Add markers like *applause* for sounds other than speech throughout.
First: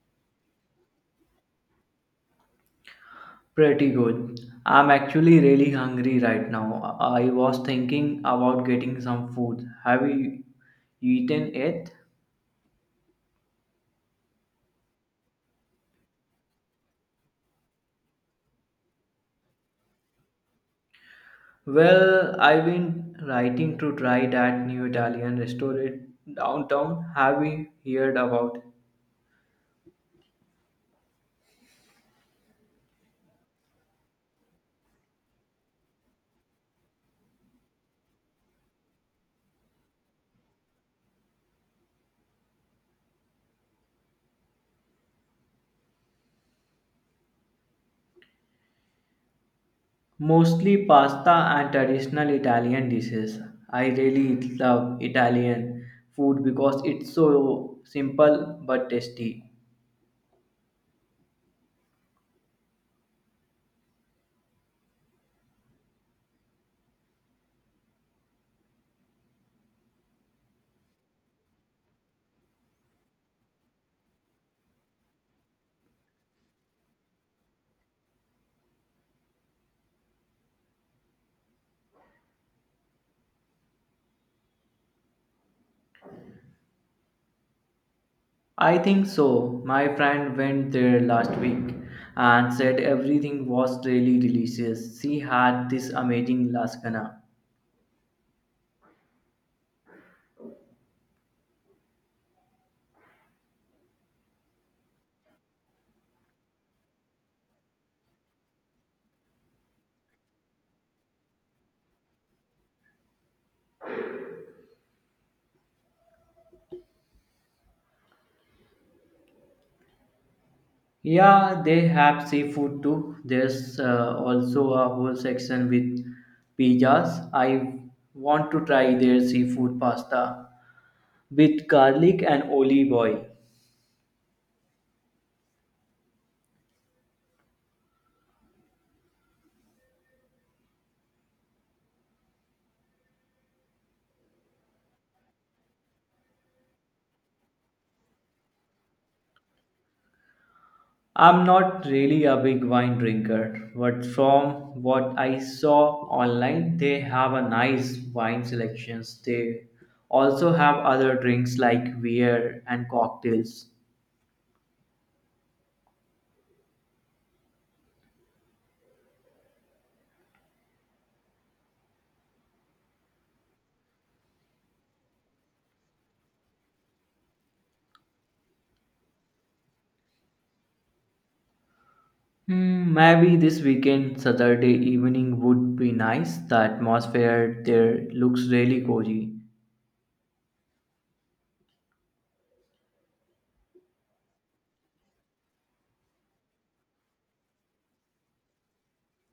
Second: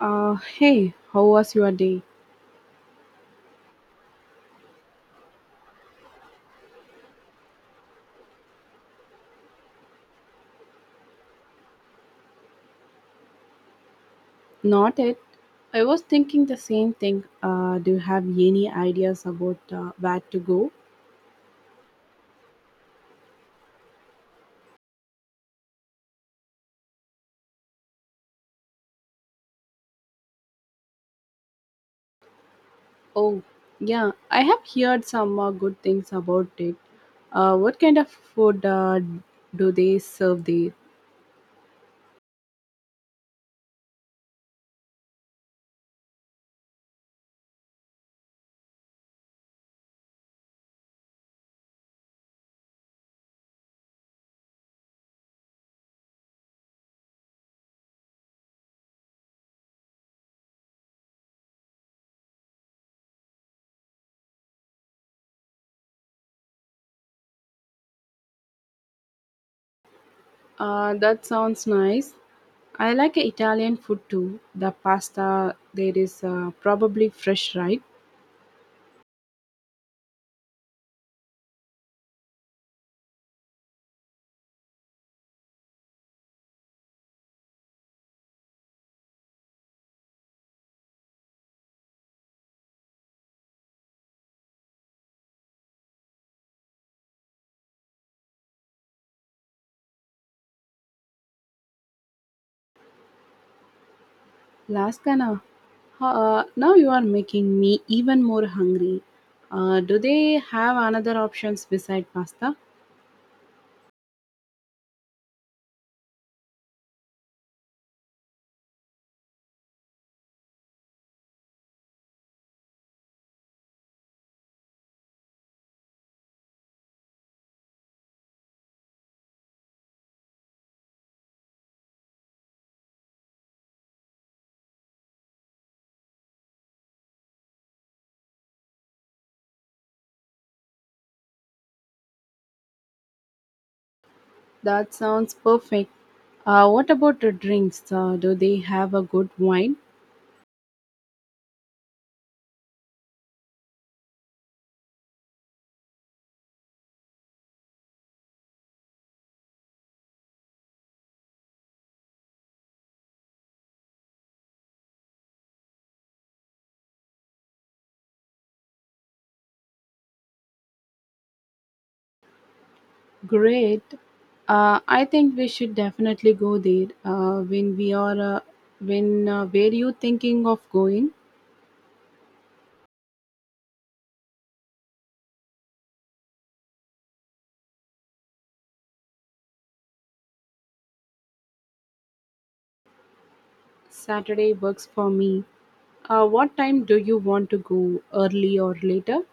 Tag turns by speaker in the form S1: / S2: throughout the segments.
S1: Hey, how was your day?
S2: Pretty good. I'm actually really hungry right now. I was thinking about getting some food. Have you eaten it?
S1: Not it. I was thinking the same thing. Do you have any ideas about where to go?
S2: Well, I've been writing to try that new Italian restaurant downtown. Have you heard about it?
S1: Oh, yeah, I have heard some good things about it. What kind of food do they serve there?
S2: Mostly pasta and traditional Italian dishes. I really love Italian food because it's so simple but tasty.
S1: That sounds nice. I like Italian food too. The pasta there is probably fresh, right?
S2: I think so. My friend went there last week and said everything was really delicious. She had this amazing lasagna.
S1: Lasagna. Now you are making me even more hungry. Do they have another options beside pasta?
S2: Yeah, they have seafood too. There's also a whole section with pizzas. I want to try their seafood pasta with garlic and olive oil.
S1: That sounds perfect. What about the drinks? Do they have a good wine?
S2: I'm not really a big wine drinker, but from what I saw online, they have a nice wine selections. They also have other drinks like beer and cocktails.
S1: Great. I think we should definitely go there. When we are, when Were you thinking of going?
S2: Hmm, maybe this weekend, Saturday evening would be nice. The atmosphere there looks really cozy.
S1: Saturday works for me. What time do you want to go? Early or later?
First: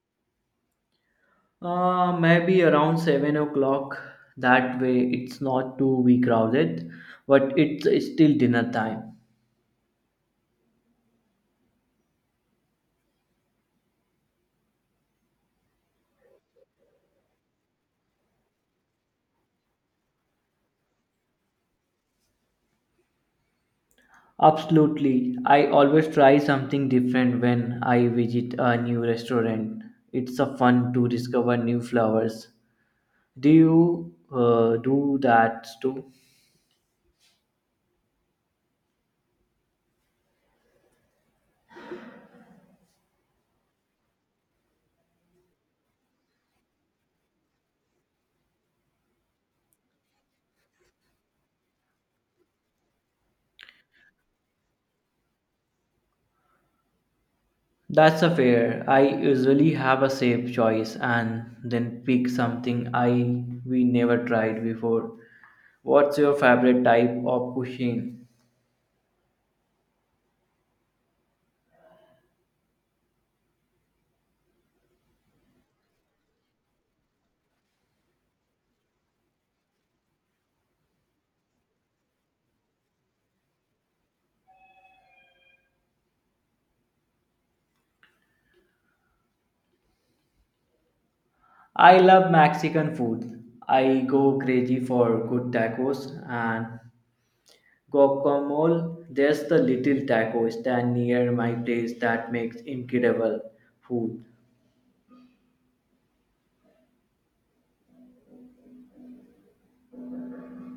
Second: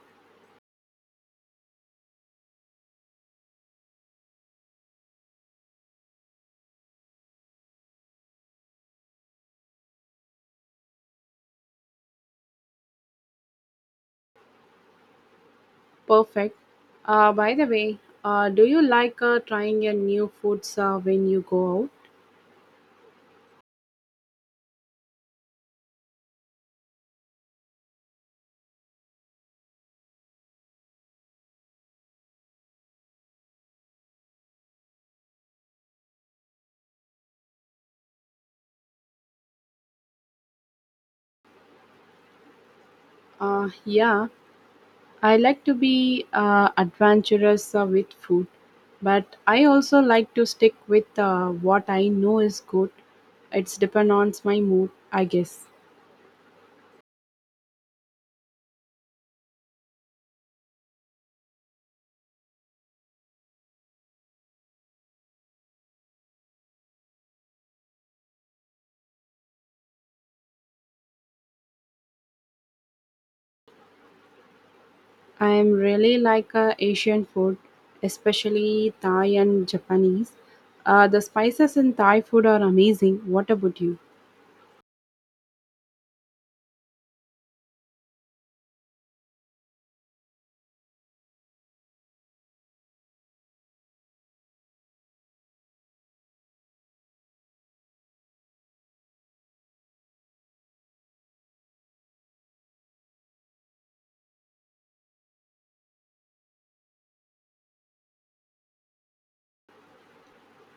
S2: Maybe around 7 o'clock. That way, it's not too be crowded, but it's still dinner time.
S1: Perfect. By the way, do you like trying new foods when you go out?
S2: Absolutely. I always try something different when I visit a new restaurant. It's a fun to discover new flavors. Do you do that too?
S1: Yeah, I like to be adventurous with food, but I also like to stick with what I know is good. It's depend on my mood, I guess.
S2: That's a fair. I usually have a safe choice and then pick something I we never tried before. What's your favorite type of cuisine?
S1: I am really like Asian food, especially Thai and Japanese. The spices in Thai food are amazing. What about you?
S2: I love Mexican food. I go crazy for good tacos and guacamole. There's the little taco stand near my place that makes incredible food.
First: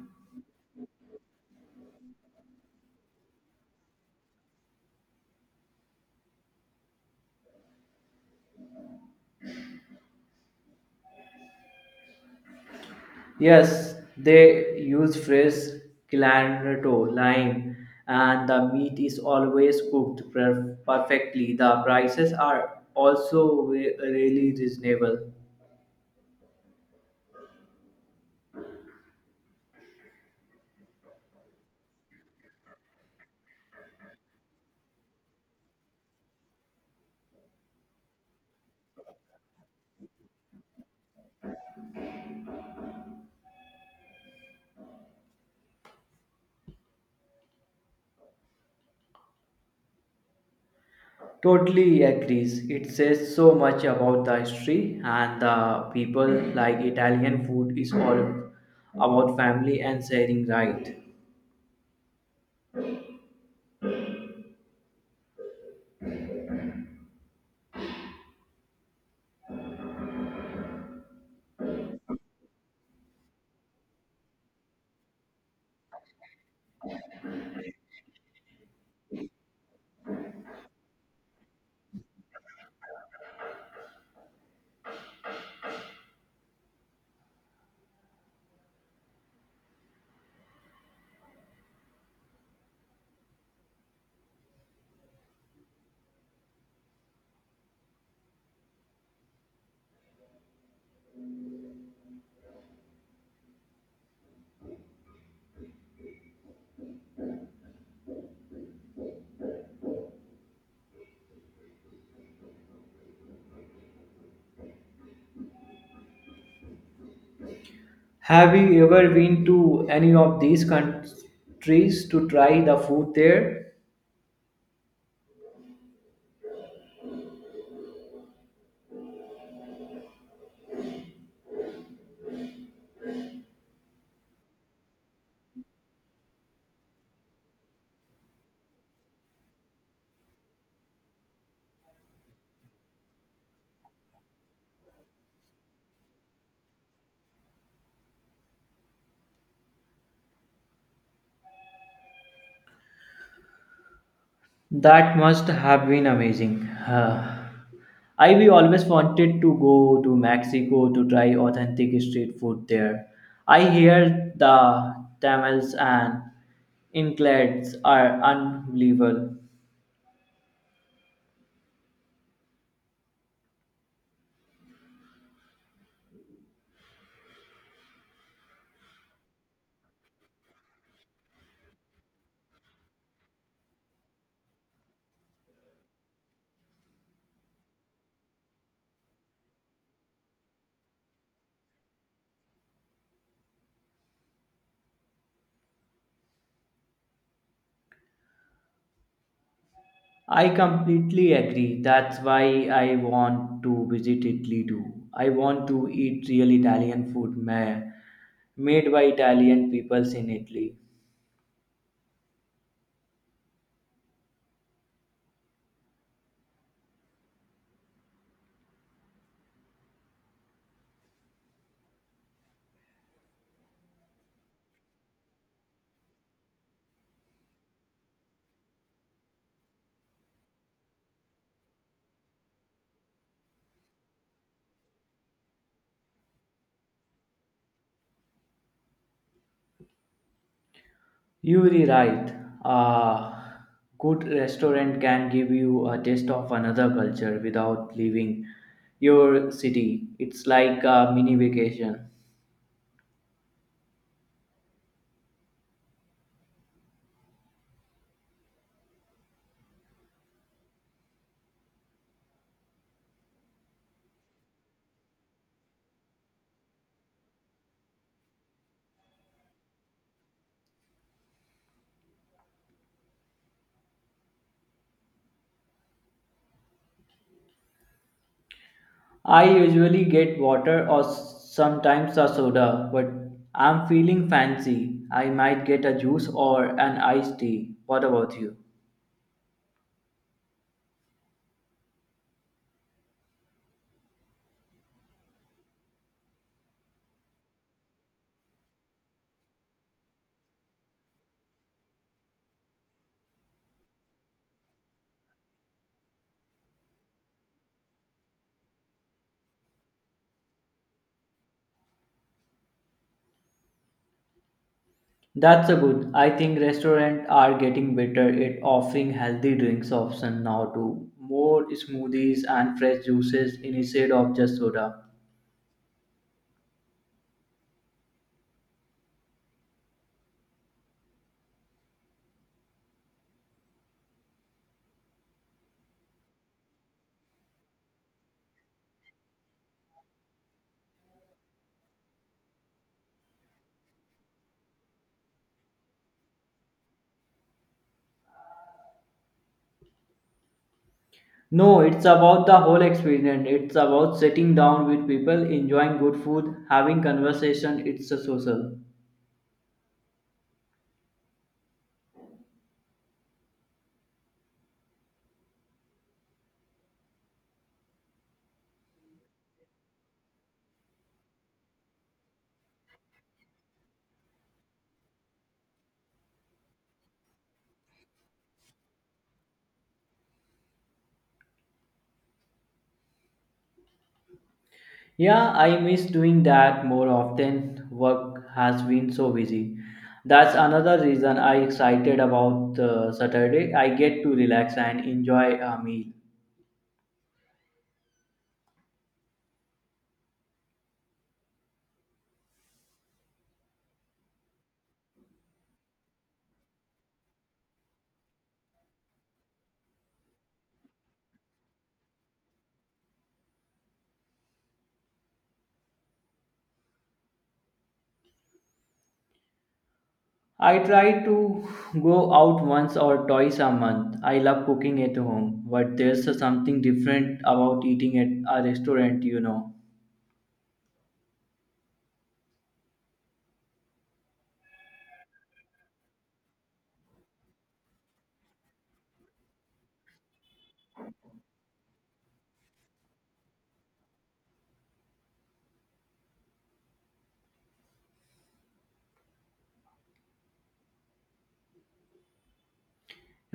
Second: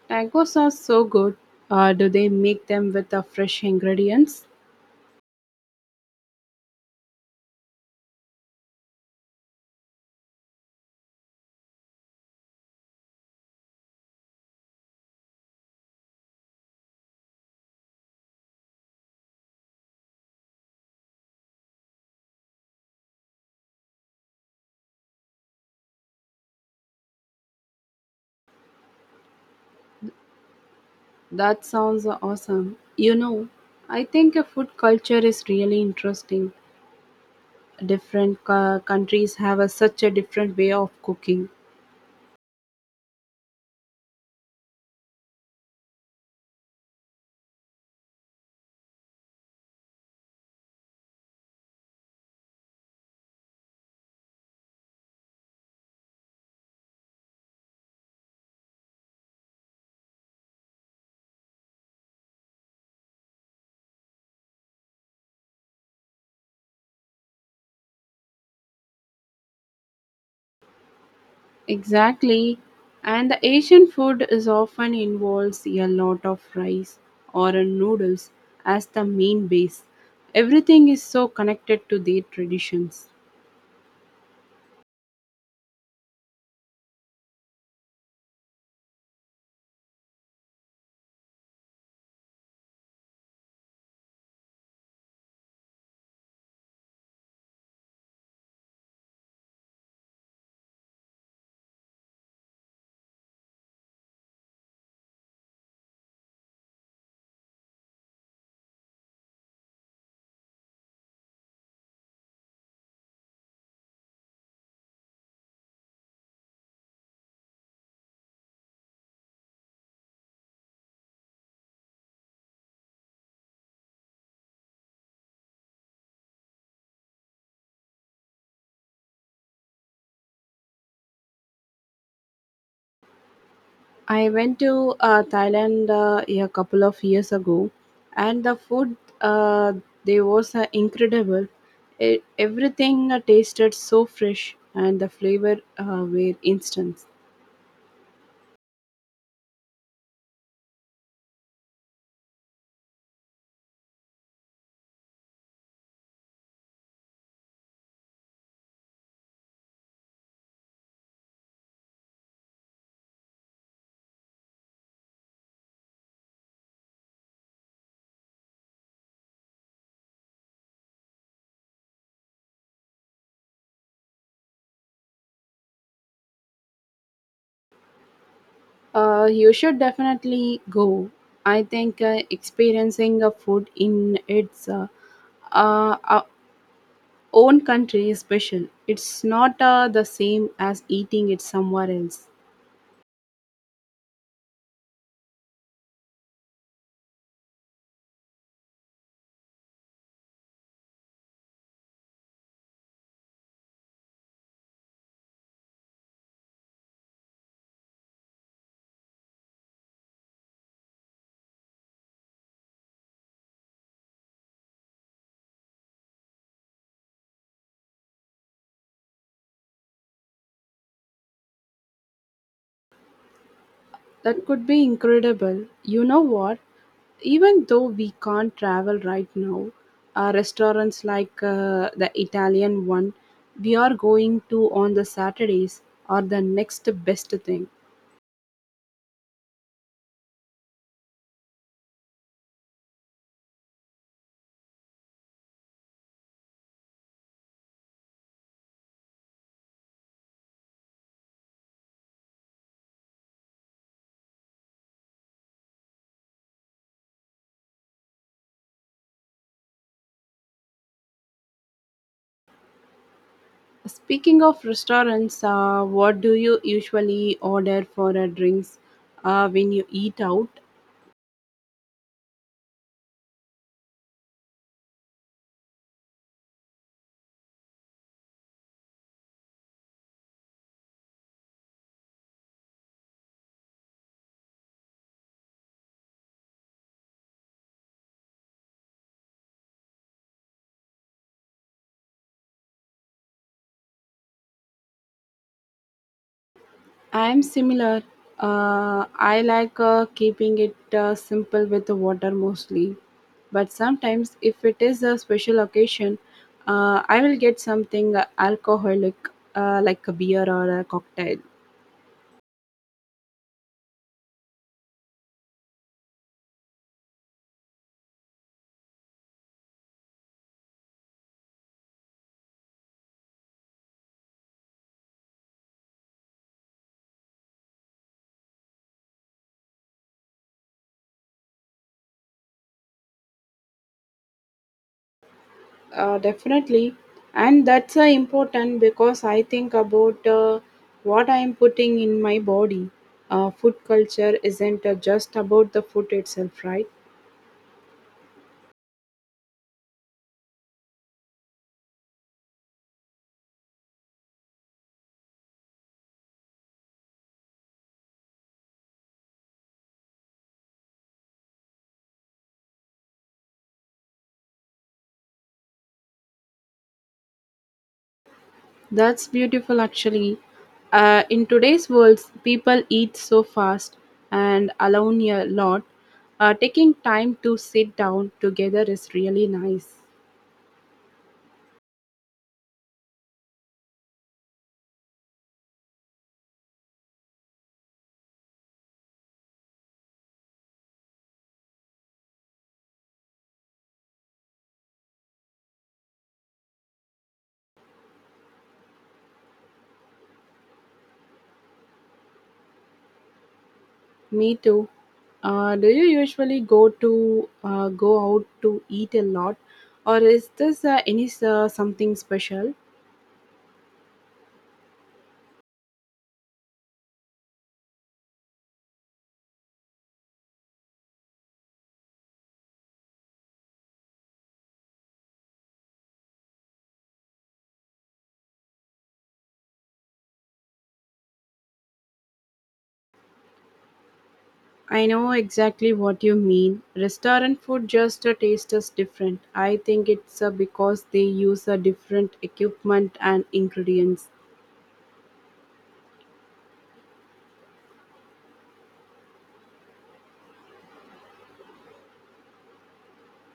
S1: Tacos are so good. Do they make them with the fresh ingredients?
S2: Yes, they use fresh cilantro, lime, and the meat is always cooked perfectly. The prices are also really reasonable.
S1: That sounds awesome. You know, I think a food culture is really interesting. Different countries have a, such a different way of cooking.
S2: Totally agrees. It says so much about the history and the people. Like Italian food is all about family and sharing, right?
S1: Exactly. And the Asian food is often involves a lot of rice or noodles as the main base. Everything is so connected to their traditions.
S2: Have you ever been to any of these countries to try the food there?
S1: I went to Thailand a couple of years ago, and the food uh, there was incredible. Everything tasted so fresh, and the flavor were instant.
S2: That must have been amazing. *sighs* I we always wanted to go to Mexico to try authentic street food there. I hear the tamales and inclades are unbelievable.
S1: You should definitely go. I think experiencing a food in its uh, uh, own country is special. It's not the same as eating it somewhere else.
S2: I completely agree. That's why I want to visit Italy too. I want to eat real Italian food made by Italian peoples in Italy.
S1: That could be incredible. You know what? Even though we can't travel right now, restaurants like the Italian one we are going to on the Saturdays are the next best thing.
S2: You're right. A good restaurant can give you a taste of another culture without leaving your city. It's like a mini vacation.
S1: Speaking of restaurants, what do you usually order for drinks when you eat out?
S2: I usually get water or sometimes a soda, but I'm feeling fancy. I might get a juice or an iced tea. What about you?
S1: I'm similar. I like keeping it simple with the water mostly, but sometimes if it is a special occasion, I will get something alcoholic like a beer or a cocktail.
S2: That's a good. I think restaurants are getting better at offering healthy drinks option now too. More smoothies and fresh juices instead of just soda.
S1: Definitely, and that's important because I think about what I am putting in my body. Food culture isn't just about the food itself, right?
S2: No, it's about the whole experience. It's about sitting down with people, enjoying good food, having conversation. It's a social.
S1: That's beautiful, actually. In today's world, people eat so fast and alone a lot. Taking time to sit down together is really nice.
S2: Yeah, I miss doing that more often. Work has been so busy. That's another reason I excited about Saturday. I get to relax and enjoy a meal.
S1: Me too. Do you usually go out to eat a lot, or is this any something special?
S2: I try to go out once or twice a month. I love cooking at home, but there's something different about eating at a restaurant, you know.
S1: I know exactly what you mean. Restaurant food just tastes different. I think it's because they use a different equipment and ingredients.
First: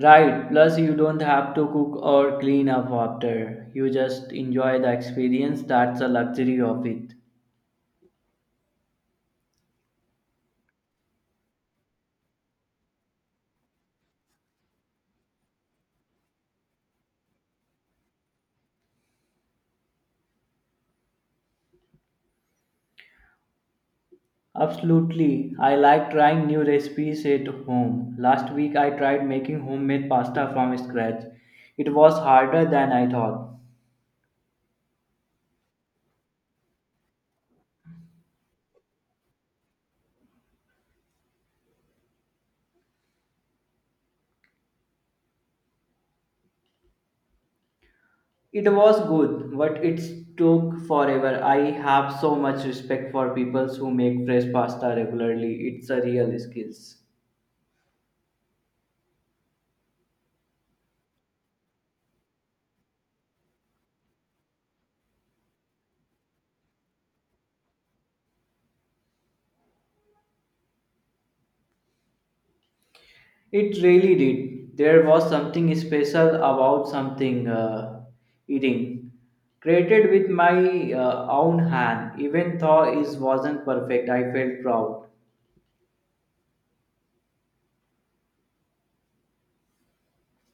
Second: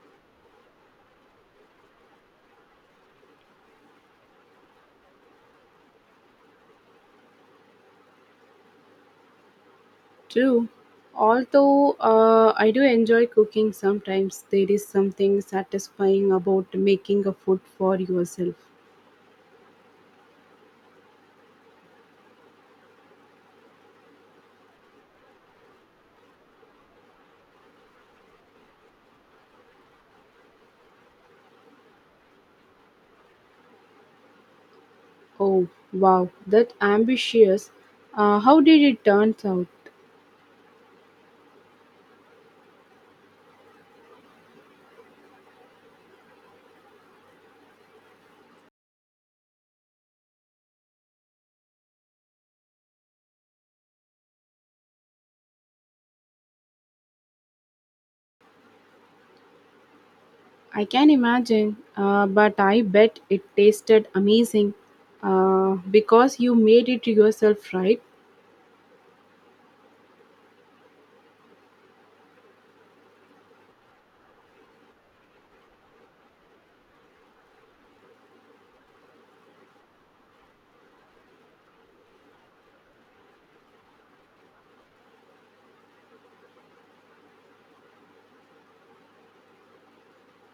S2: Right, plus you don't have to cook or clean up after. You just enjoy the experience. That's a luxury of it.
S1: True. Although I do enjoy cooking sometimes, there is something satisfying about making a food for yourself.
S2: Absolutely. I like trying new recipes at home. Last week I tried making homemade pasta from scratch. It was harder than I thought.
S1: Oh, wow, that ambitious. How did it turn out?
S2: It was good, but it took forever. I have so much respect for people who make fresh pasta regularly. It's a real skills.
S1: I can imagine, but I bet it tasted amazing because you made it yourself, right?
S2: It really did. There was something special about something eating created with my own hand. Even though it wasn't perfect, I felt proud.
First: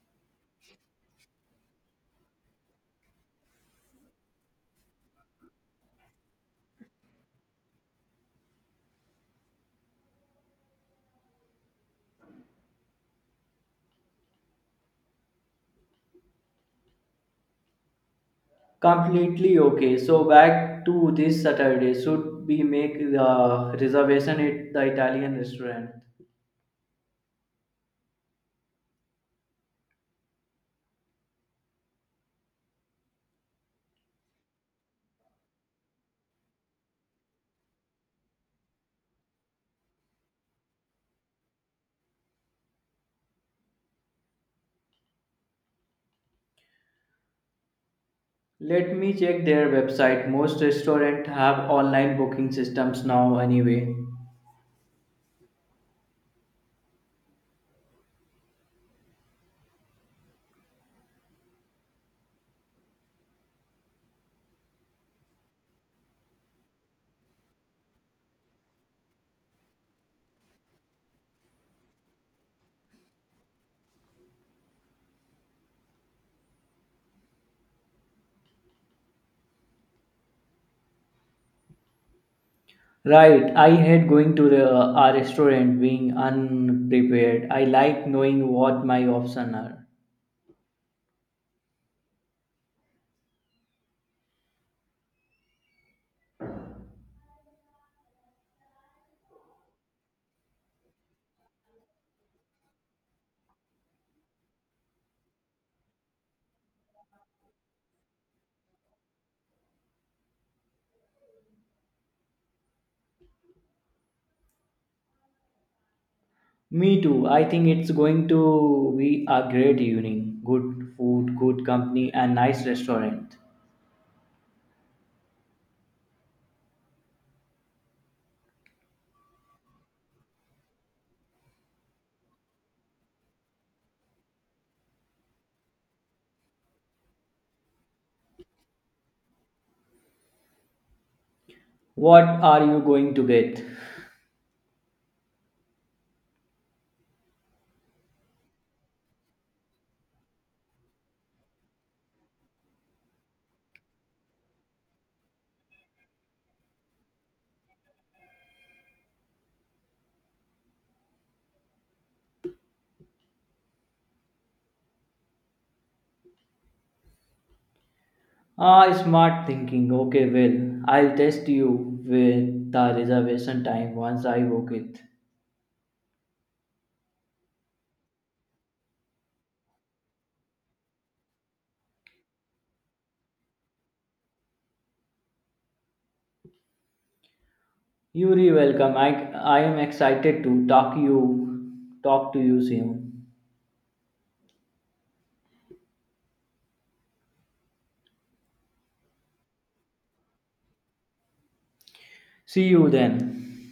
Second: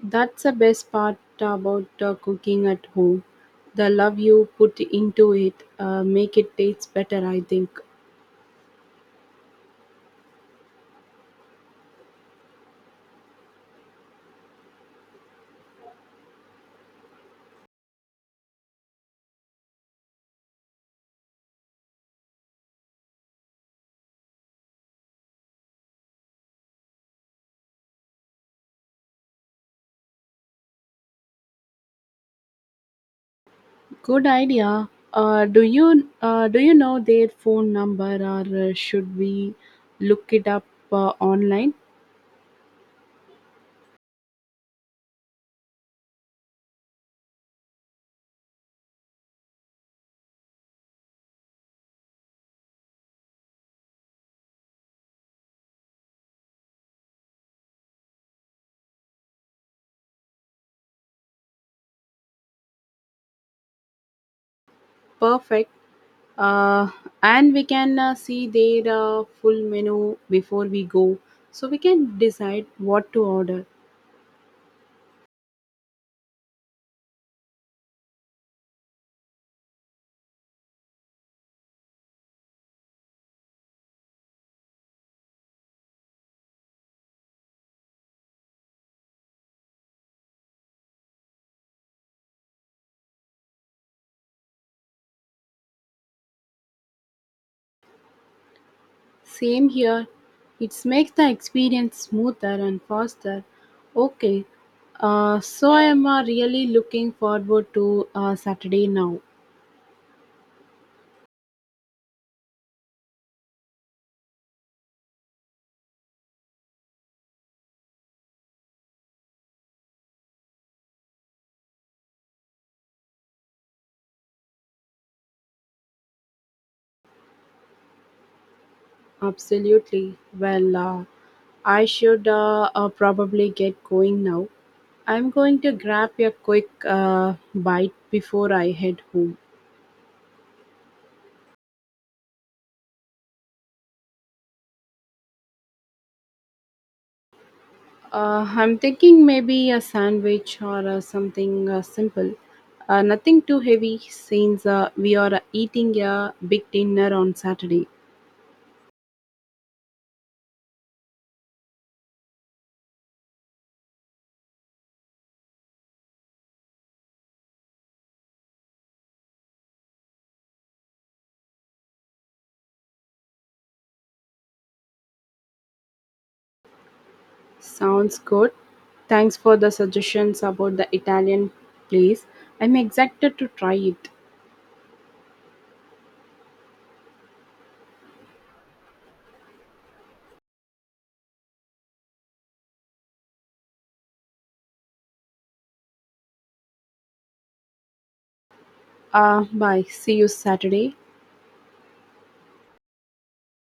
S1: That's the best part about cooking at home. The love you put into it make it taste better, I think.
S2: Completely okay. So back to this Saturday. Should we make the reservation at the Italian restaurant?
S1: Good idea. Do you know their phone number, or should we look it up online?
S2: Let me check their website. Most restaurants have online booking systems now anyway.
S1: Perfect. Uh, and we can see their full menu before we go, so we can decide what to order.
S2: Right, I hate going to the, a restaurant being unprepared. I like knowing what my options are.
S1: Same here. It makes the experience smoother and faster. Okay. So I am really looking forward to Saturday now.
S2: Me too. I think it's going to be a great evening. Good food, good company, and nice restaurant.
S1: Absolutely. Well, I should probably get going now. I'm going to grab a quick bite before I head home.
S2: What are you going to get?
S1: I'm thinking maybe a sandwich or something simple. Nothing too heavy since we are eating a big dinner on Saturday.
S2: Ah, smart thinking. Okay, well, I'll test you with the reservation time once I book it.
S1: Sounds good. Thanks for the suggestions about the Italian place. I'm excited to try it.
S2: Yuri, welcome. I am excited to talk to you soon.
S1: Bye. See you Saturday.
S2: See you then.